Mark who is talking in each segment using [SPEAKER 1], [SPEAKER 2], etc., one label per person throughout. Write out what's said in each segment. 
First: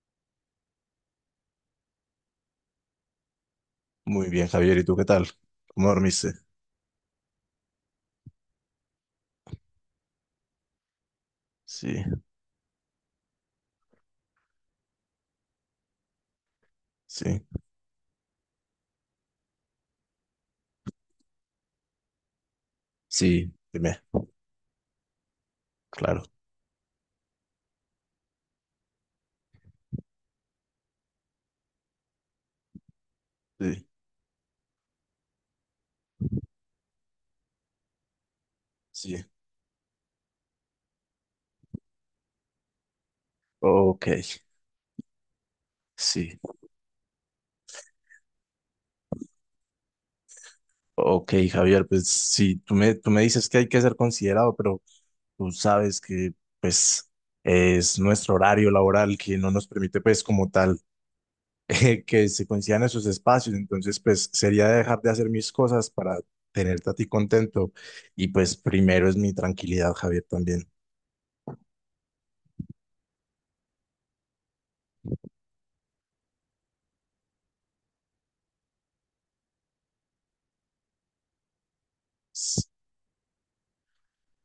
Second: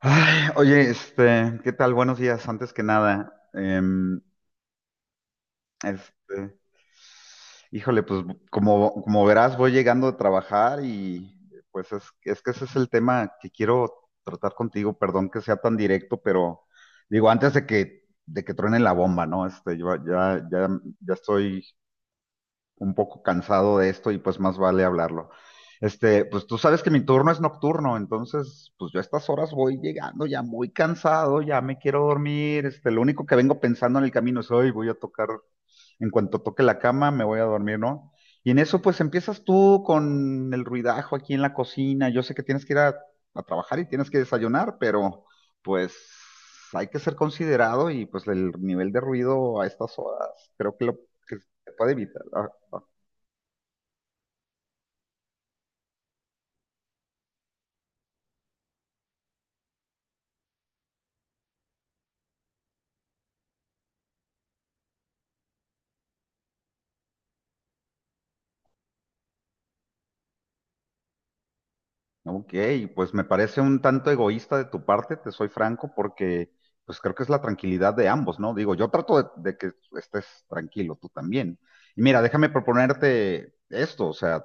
[SPEAKER 1] Ay, oye, ¿qué tal? Buenos días, antes que nada.
[SPEAKER 2] Muy bien, Javier, ¿y tú qué tal? ¿Cómo dormiste?
[SPEAKER 1] Este, Híjole, pues como verás, voy llegando a trabajar y pues es,
[SPEAKER 2] Sí,
[SPEAKER 1] es que ese es el tema que quiero tratar contigo. Perdón que sea tan directo, pero digo,
[SPEAKER 2] sí,
[SPEAKER 1] antes de que truene la bomba, ¿no? Yo ya estoy un poco
[SPEAKER 2] sí,
[SPEAKER 1] cansado de
[SPEAKER 2] dime,
[SPEAKER 1] esto y pues más vale hablarlo.
[SPEAKER 2] claro,
[SPEAKER 1] Pues tú sabes que mi turno es nocturno, entonces pues yo a estas horas voy llegando ya muy cansado, ya me quiero dormir, lo único que vengo
[SPEAKER 2] sí,
[SPEAKER 1] pensando en el camino es hoy voy a tocar, en cuanto toque la cama me voy a dormir, ¿no? Y en eso pues
[SPEAKER 2] sí.
[SPEAKER 1] empiezas tú con el ruidajo aquí en la cocina, yo sé que tienes que ir a trabajar y
[SPEAKER 2] Ok,
[SPEAKER 1] tienes que desayunar, pero pues
[SPEAKER 2] sí,
[SPEAKER 1] hay que ser considerado y pues el nivel de ruido a estas horas creo que lo
[SPEAKER 2] ok,
[SPEAKER 1] que se
[SPEAKER 2] Javier,
[SPEAKER 1] puede
[SPEAKER 2] pues
[SPEAKER 1] evitar, ¿no?
[SPEAKER 2] sí, tú me dices que hay que ser considerado, pero tú sabes que pues es nuestro horario laboral que no nos permite pues como tal que se coincidan esos espacios, entonces pues sería dejar de hacer mis cosas para tenerte a ti contento y pues primero es mi tranquilidad, Javier, también.
[SPEAKER 1] Ok, pues me parece un tanto egoísta de tu parte, te soy franco, porque pues creo que es la tranquilidad de ambos, ¿no? Digo, yo trato de que estés tranquilo, tú también. Y mira, déjame
[SPEAKER 2] S-
[SPEAKER 1] proponerte esto, o sea,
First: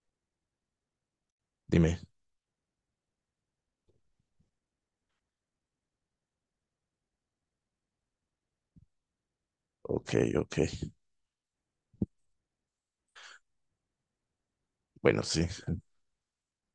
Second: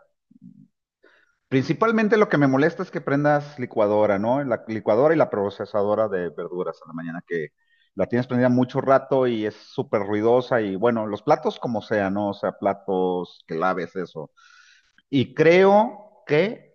[SPEAKER 2] Dime,
[SPEAKER 1] principalmente lo que me molesta es que prendas licuadora, ¿no? La licuadora y la procesadora de verduras a la mañana, que la tienes prendida mucho rato y es súper
[SPEAKER 2] ok, ok.
[SPEAKER 1] ruidosa y bueno, los platos como sea, ¿no? O sea, platos que laves, eso.
[SPEAKER 2] Bueno,
[SPEAKER 1] Y
[SPEAKER 2] sí.
[SPEAKER 1] creo que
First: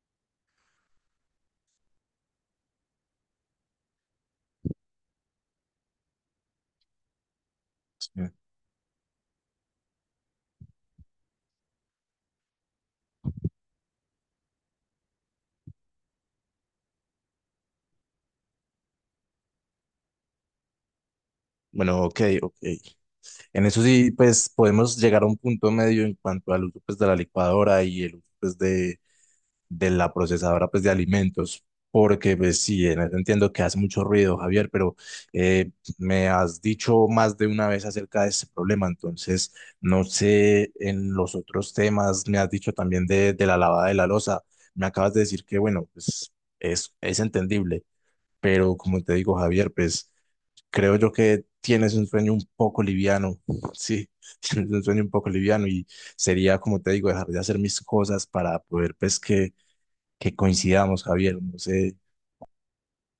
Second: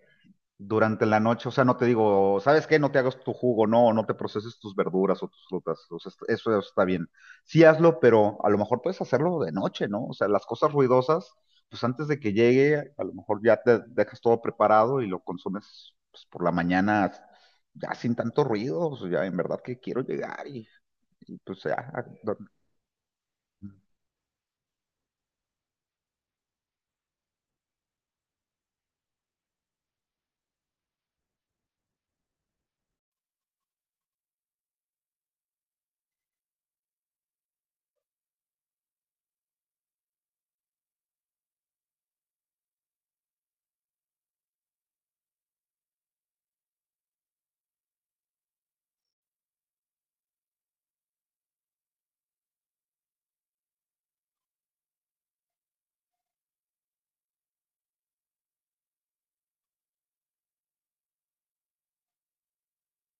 [SPEAKER 1] durante la noche, o sea, no te digo, ¿sabes qué? No te hagas tu jugo, no te proceses tus verduras o tus frutas, o sea, eso está bien. Sí hazlo,
[SPEAKER 2] Sí.
[SPEAKER 1] pero a lo mejor puedes hacerlo de noche, ¿no? O sea, las cosas ruidosas, pues antes de que llegue, a lo mejor ya te dejas todo preparado y lo consumes pues, por la mañana ya sin tanto ruido, o sea, ya en verdad que quiero llegar pues ya.
[SPEAKER 2] Bueno, ok, ok. En eso sí, pues podemos llegar a un punto medio en cuanto al uso pues, de la licuadora y el uso pues, de la procesadora pues, de alimentos, porque pues, sí, en eso entiendo que hace mucho ruido, Javier, pero eh, me has dicho más de una vez acerca de ese problema, entonces no sé, en los otros temas me has dicho también de la lavada de la losa, me acabas de decir que bueno, pues es entendible, pero como te digo, Javier, pues creo yo que tienes un sueño un poco liviano, sí, tienes un sueño un poco liviano y sería, como te digo, dejar de hacer mis cosas para poder, pues, que coincidamos, Javier, no sé,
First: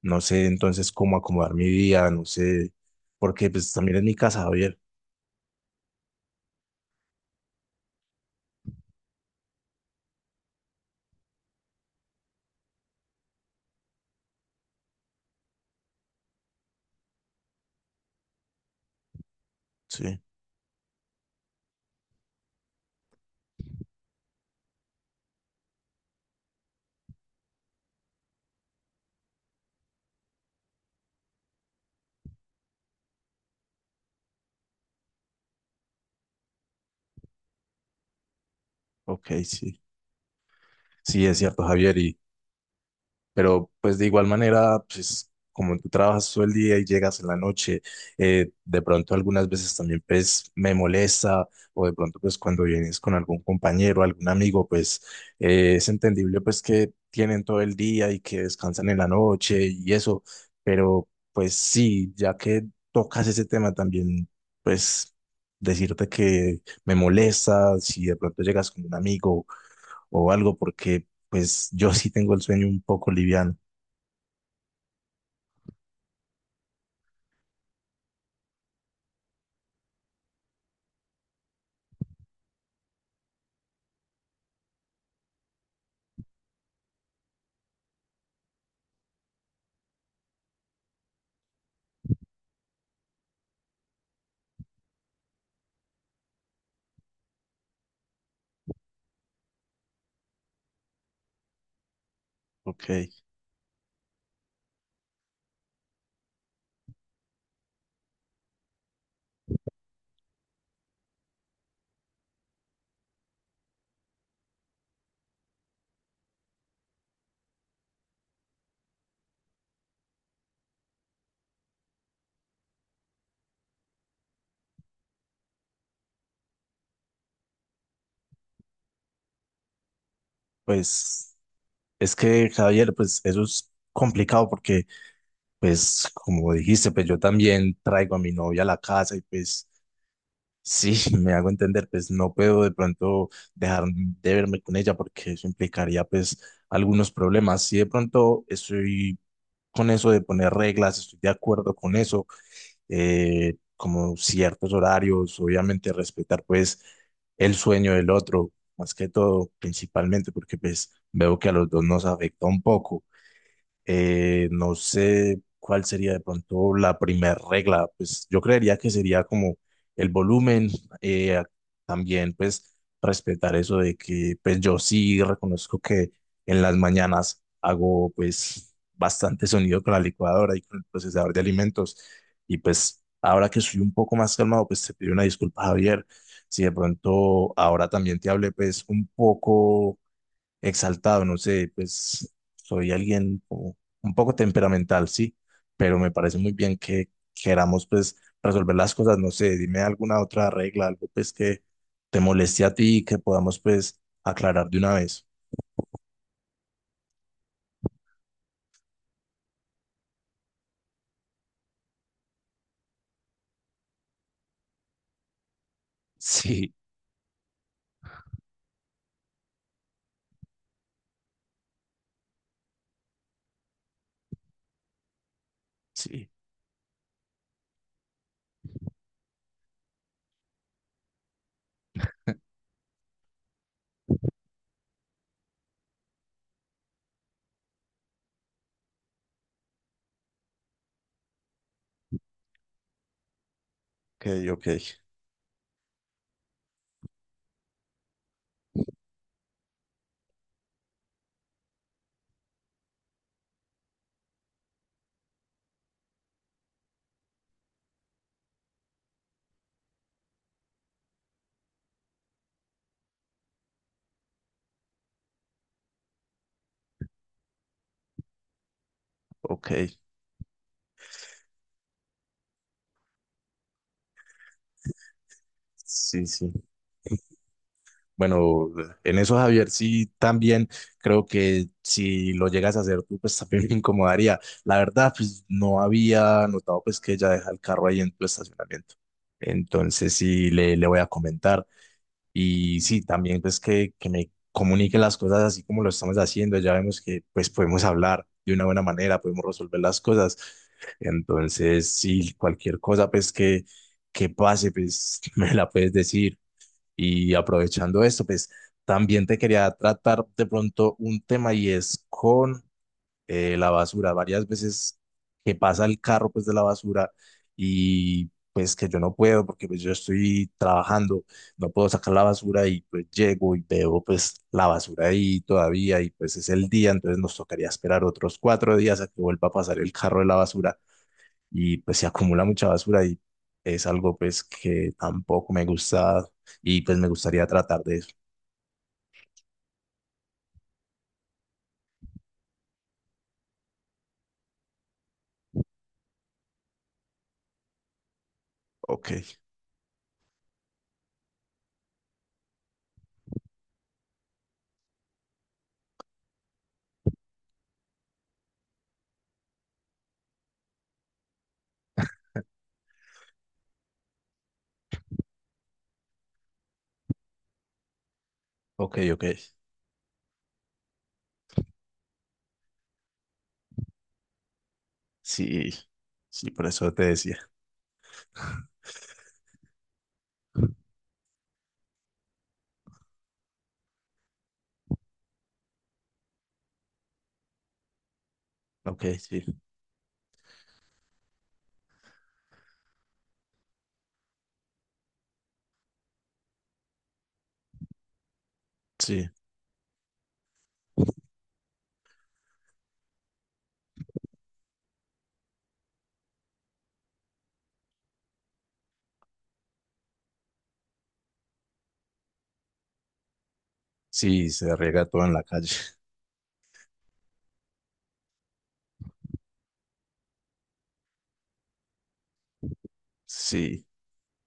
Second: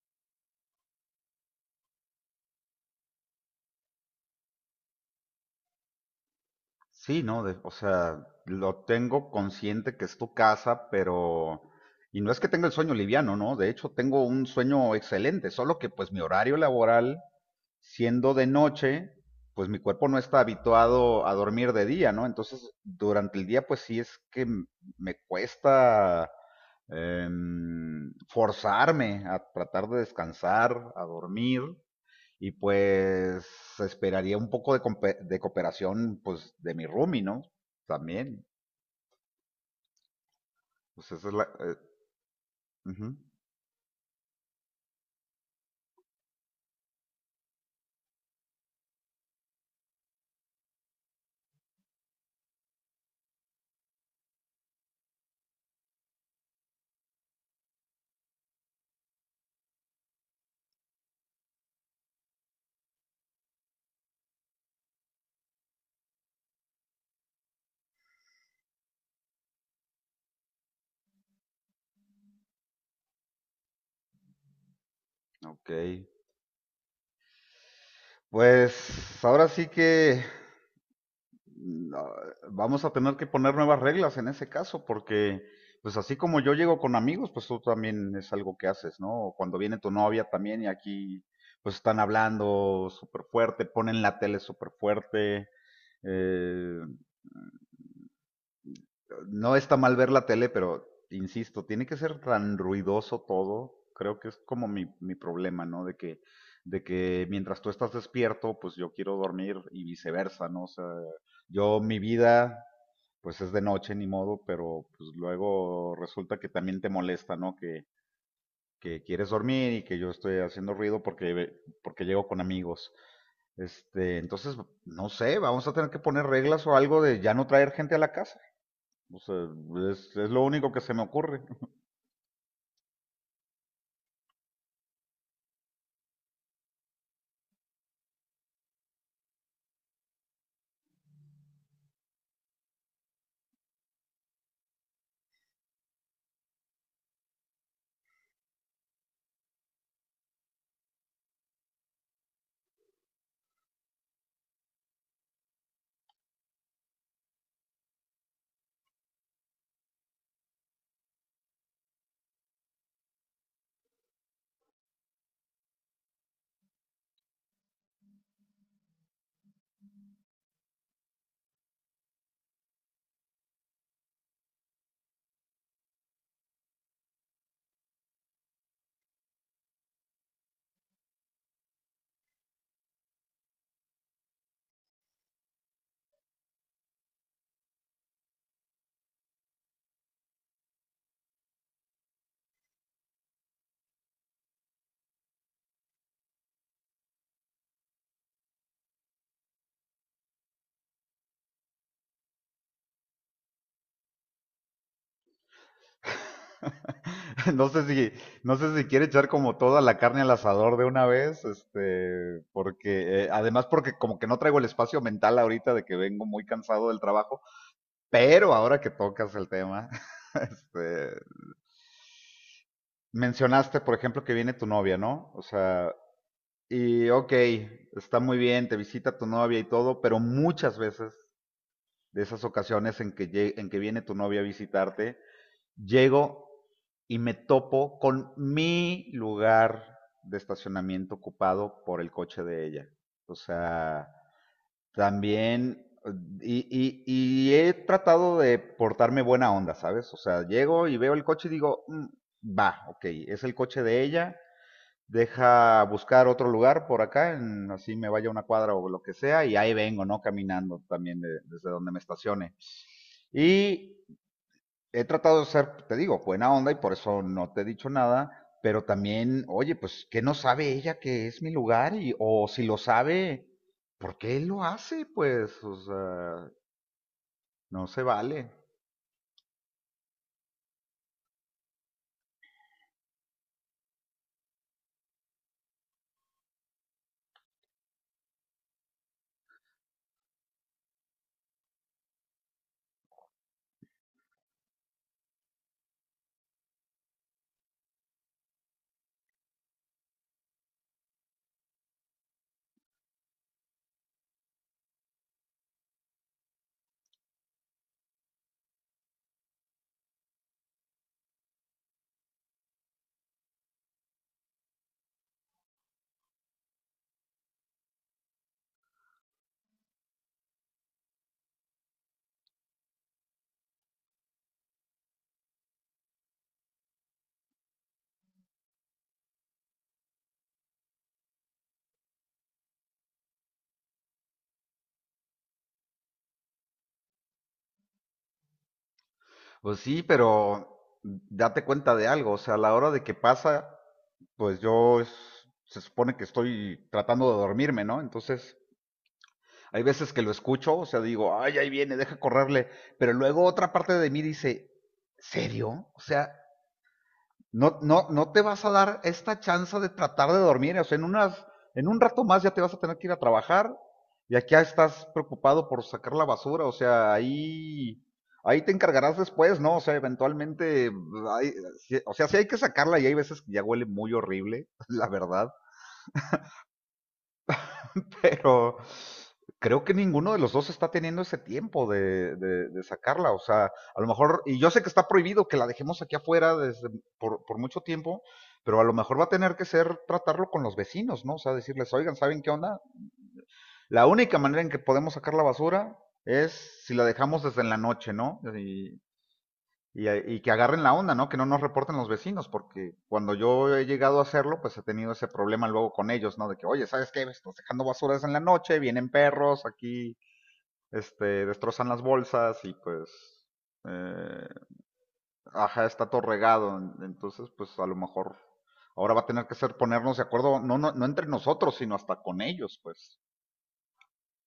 [SPEAKER 2] no sé entonces cómo acomodar mi día, no sé, porque pues también es mi casa, Javier.
[SPEAKER 1] Sí, no, o sea, lo tengo consciente que es tu casa, pero... Y no es que tenga el sueño liviano, ¿no? De hecho, tengo un sueño excelente, solo que pues mi horario laboral siendo de noche, pues mi cuerpo no
[SPEAKER 2] Sí,
[SPEAKER 1] está habituado a dormir de día, ¿no? Entonces, durante el día, pues sí es que me cuesta forzarme a tratar de descansar, a dormir, y pues esperaría un poco de, de cooperación, pues, de mi roomie, ¿no? También,
[SPEAKER 2] ok, sí.
[SPEAKER 1] pues
[SPEAKER 2] Sí,
[SPEAKER 1] esa es
[SPEAKER 2] es
[SPEAKER 1] la...
[SPEAKER 2] cierto,
[SPEAKER 1] eh,
[SPEAKER 2] Javier.
[SPEAKER 1] ujú.
[SPEAKER 2] Pero pues de igual manera, pues como tú trabajas todo el día y llegas en la noche, de pronto algunas veces también pues me molesta o de pronto pues cuando vienes con algún compañero, algún amigo, pues es entendible pues que tienen todo el día y que descansan en la noche y eso, pero pues sí, ya que tocas ese tema también, pues decirte que me molesta si de pronto llegas con un amigo o algo porque pues yo sí tengo el sueño un poco liviano.
[SPEAKER 1] Ok. Pues ahora sí que no, vamos a tener que poner nuevas reglas en ese caso, porque pues así como yo llego con amigos, pues tú también es algo que haces, ¿no? O cuando viene tu novia también y aquí pues están hablando súper fuerte, ponen la tele súper fuerte. eh, no está mal ver la tele, pero insisto, tiene que ser tan
[SPEAKER 2] Ok,
[SPEAKER 1] ruidoso todo. Creo que es como mi problema, ¿no? De que mientras tú estás despierto, pues yo quiero dormir y viceversa, ¿no? O sea, yo mi vida pues es de noche, ni modo, pero pues luego resulta que también te molesta, ¿no? Que quieres dormir y que yo estoy haciendo ruido porque llego con amigos. Entonces, no sé, vamos a tener que poner reglas o algo de ya no traer gente a la casa. O sea, es lo único que se me
[SPEAKER 2] pues
[SPEAKER 1] ocurre.
[SPEAKER 2] es que, Javier, pues eso es complicado porque, pues como dijiste, pues yo también traigo a mi novia a la casa y pues sí, me hago entender, pues no puedo de pronto dejar de verme con ella porque eso implicaría pues algunos problemas. Si de pronto estoy con eso de poner reglas, estoy de acuerdo con eso, como ciertos horarios, obviamente respetar pues el sueño del otro, más que todo, principalmente porque pues veo que a los dos nos afecta un poco. No sé cuál sería de pronto la primera regla. Pues yo creería que sería como el volumen. eh, También pues respetar eso de que pues yo sí reconozco que en las mañanas hago pues bastante sonido con la licuadora y con el procesador de alimentos. Y pues ahora que soy un poco más calmado, pues te pido una disculpa, Javier. Si de pronto ahora también te hablé pues un poco exaltado, no sé, pues soy alguien como un poco temperamental, sí, pero me parece muy bien que queramos pues resolver las cosas, no sé, dime alguna otra regla, algo pues que te moleste a ti y que podamos pues aclarar de una vez.
[SPEAKER 1] no sé si, no sé si quiere echar como toda la carne al asador de una vez, porque, además porque como que no traigo el espacio mental ahorita de que vengo muy
[SPEAKER 2] Sí,
[SPEAKER 1] cansado del trabajo. Pero ahora que tocas el tema, este, mencionaste, por ejemplo, que viene tu novia, ¿no? O sea,
[SPEAKER 2] sí,
[SPEAKER 1] y ok, está muy bien, te visita tu novia y todo, pero muchas veces de esas ocasiones en que en que viene tu novia a visitarte, llego y me topo con mi lugar de estacionamiento ocupado por el coche de ella. O sea,
[SPEAKER 2] ok, ok,
[SPEAKER 1] también, y he tratado de portarme buena onda, ¿sabes? O sea, llego y veo el coche y digo, "Mm, va, ok, es el coche de ella, deja buscar otro lugar por acá, así me vaya una cuadra o lo que sea, y ahí vengo, ¿no? Caminando también desde donde me estacione. Y he tratado de ser, te digo, buena onda y por eso no te he dicho nada, pero también,
[SPEAKER 2] ok,
[SPEAKER 1] oye, pues, ¿qué no sabe ella que es mi lugar? Y, o si lo sabe, ¿por qué lo hace? Pues, o
[SPEAKER 2] sí,
[SPEAKER 1] sea,
[SPEAKER 2] sí.
[SPEAKER 1] no se vale.
[SPEAKER 2] Bueno, en eso, Javier, sí, también creo que si lo llegas a hacer tú, pues también me incomodaría. La verdad, pues no había notado pues que ella deja el carro ahí en tu estacionamiento. Entonces sí, le voy a comentar. Y sí, también pues que me comunique las cosas así como lo estamos haciendo. Ya vemos que pues podemos hablar de una buena manera, podemos resolver las cosas. Entonces sí, cualquier cosa pues que pase, pues me la puedes decir y aprovechando esto, pues también te quería tratar de pronto un tema y es con la basura. Varias veces que pasa el carro pues de la basura y pues que yo no puedo porque pues yo estoy trabajando, no puedo sacar la basura y pues llego y veo pues la basura ahí todavía y pues es el día, entonces nos tocaría esperar otros 4 días a que vuelva a pasar el carro de la basura y pues se acumula mucha basura y es algo pues que tampoco me gusta y pues me gustaría tratar de eso.
[SPEAKER 1] Pues sí, pero date cuenta de algo, o sea, a la hora de que pasa, pues se supone que estoy tratando de dormirme, ¿no? Entonces,
[SPEAKER 2] Ok,
[SPEAKER 1] hay veces que lo escucho, o sea, digo, ay, ahí viene, deja correrle, pero luego otra parte de mí dice, ¿serio? O sea, no te vas a dar esta chance de tratar de dormir. O sea, en un rato más ya te vas a tener que ir a trabajar y aquí estás preocupado por sacar la basura. O sea, ahí te
[SPEAKER 2] ok,
[SPEAKER 1] encargarás
[SPEAKER 2] ok.
[SPEAKER 1] después, ¿no? O sea, eventualmente, hay- o sea, sí hay que sacarla y hay veces que ya huele muy horrible, la verdad.
[SPEAKER 2] Sí, sí, por eso te decía.
[SPEAKER 1] Pero creo que ninguno de los dos está teniendo ese tiempo de sacarla. O sea, a lo mejor, y yo sé que está prohibido que la dejemos aquí afuera desde, por mucho tiempo, pero a lo
[SPEAKER 2] Ok,
[SPEAKER 1] mejor va a
[SPEAKER 2] sí,
[SPEAKER 1] tener que ser tratarlo con los vecinos, ¿no? O sea, decirles, oigan, ¿saben qué onda? La única manera en que podemos sacar la basura es si la dejamos desde en la noche, ¿no?
[SPEAKER 2] sí,
[SPEAKER 1] Y que agarren la onda, ¿no? Que no nos reporten los vecinos, porque cuando yo he llegado a hacerlo, pues he tenido ese problema luego con ellos, ¿no? De que, oye, ¿sabes qué? Estás dejando basuras en la noche, vienen perros aquí, destrozan las bolsas y pues, eh,
[SPEAKER 2] sí, se riega todo en la calle.
[SPEAKER 1] ajá, está todo regado. Entonces, pues a lo mejor ahora va a tener que ser ponernos de acuerdo, no entre nosotros, sino hasta con ellos, pues.
[SPEAKER 2] Sí,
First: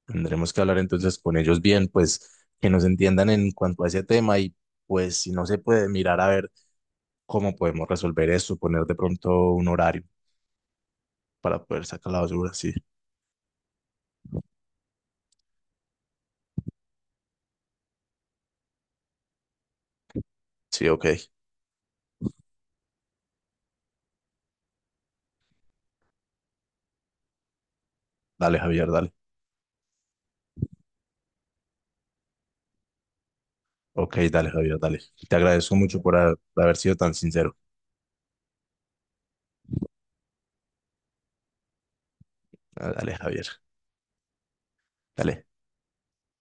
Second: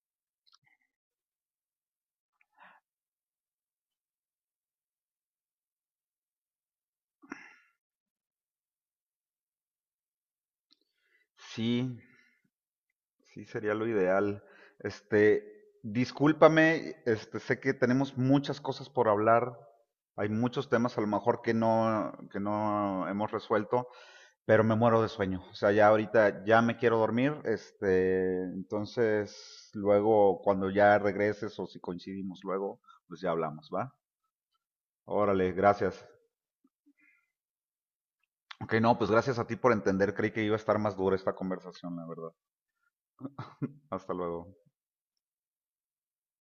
[SPEAKER 2] tendremos que hablar entonces con ellos bien, pues que nos entiendan en cuanto a ese tema y pues si no se puede mirar a ver cómo podemos resolver eso, poner de pronto un horario para poder
[SPEAKER 1] Sí,
[SPEAKER 2] sacar la basura. Sí,
[SPEAKER 1] sí, sería lo ideal. Discúlpame, sé que tenemos muchas cosas por hablar. Hay muchos
[SPEAKER 2] sí,
[SPEAKER 1] temas a lo
[SPEAKER 2] ok.
[SPEAKER 1] mejor que no hemos resuelto, pero me muero de sueño. O sea, ya ahorita ya me quiero dormir.
[SPEAKER 2] Dale, Javier, dale.
[SPEAKER 1] Entonces, luego cuando ya regreses o si coincidimos luego, pues ya hablamos, ¿va?
[SPEAKER 2] Ok, dale, Javier, dale. Te
[SPEAKER 1] Órale,
[SPEAKER 2] agradezco mucho
[SPEAKER 1] gracias.
[SPEAKER 2] por por haber sido tan sincero.
[SPEAKER 1] Ok, no, pues gracias a ti por entender. Creí que iba a estar más dura esta conversación, la verdad.
[SPEAKER 2] Ah, dale, Javier,
[SPEAKER 1] Hasta luego.
[SPEAKER 2] dale.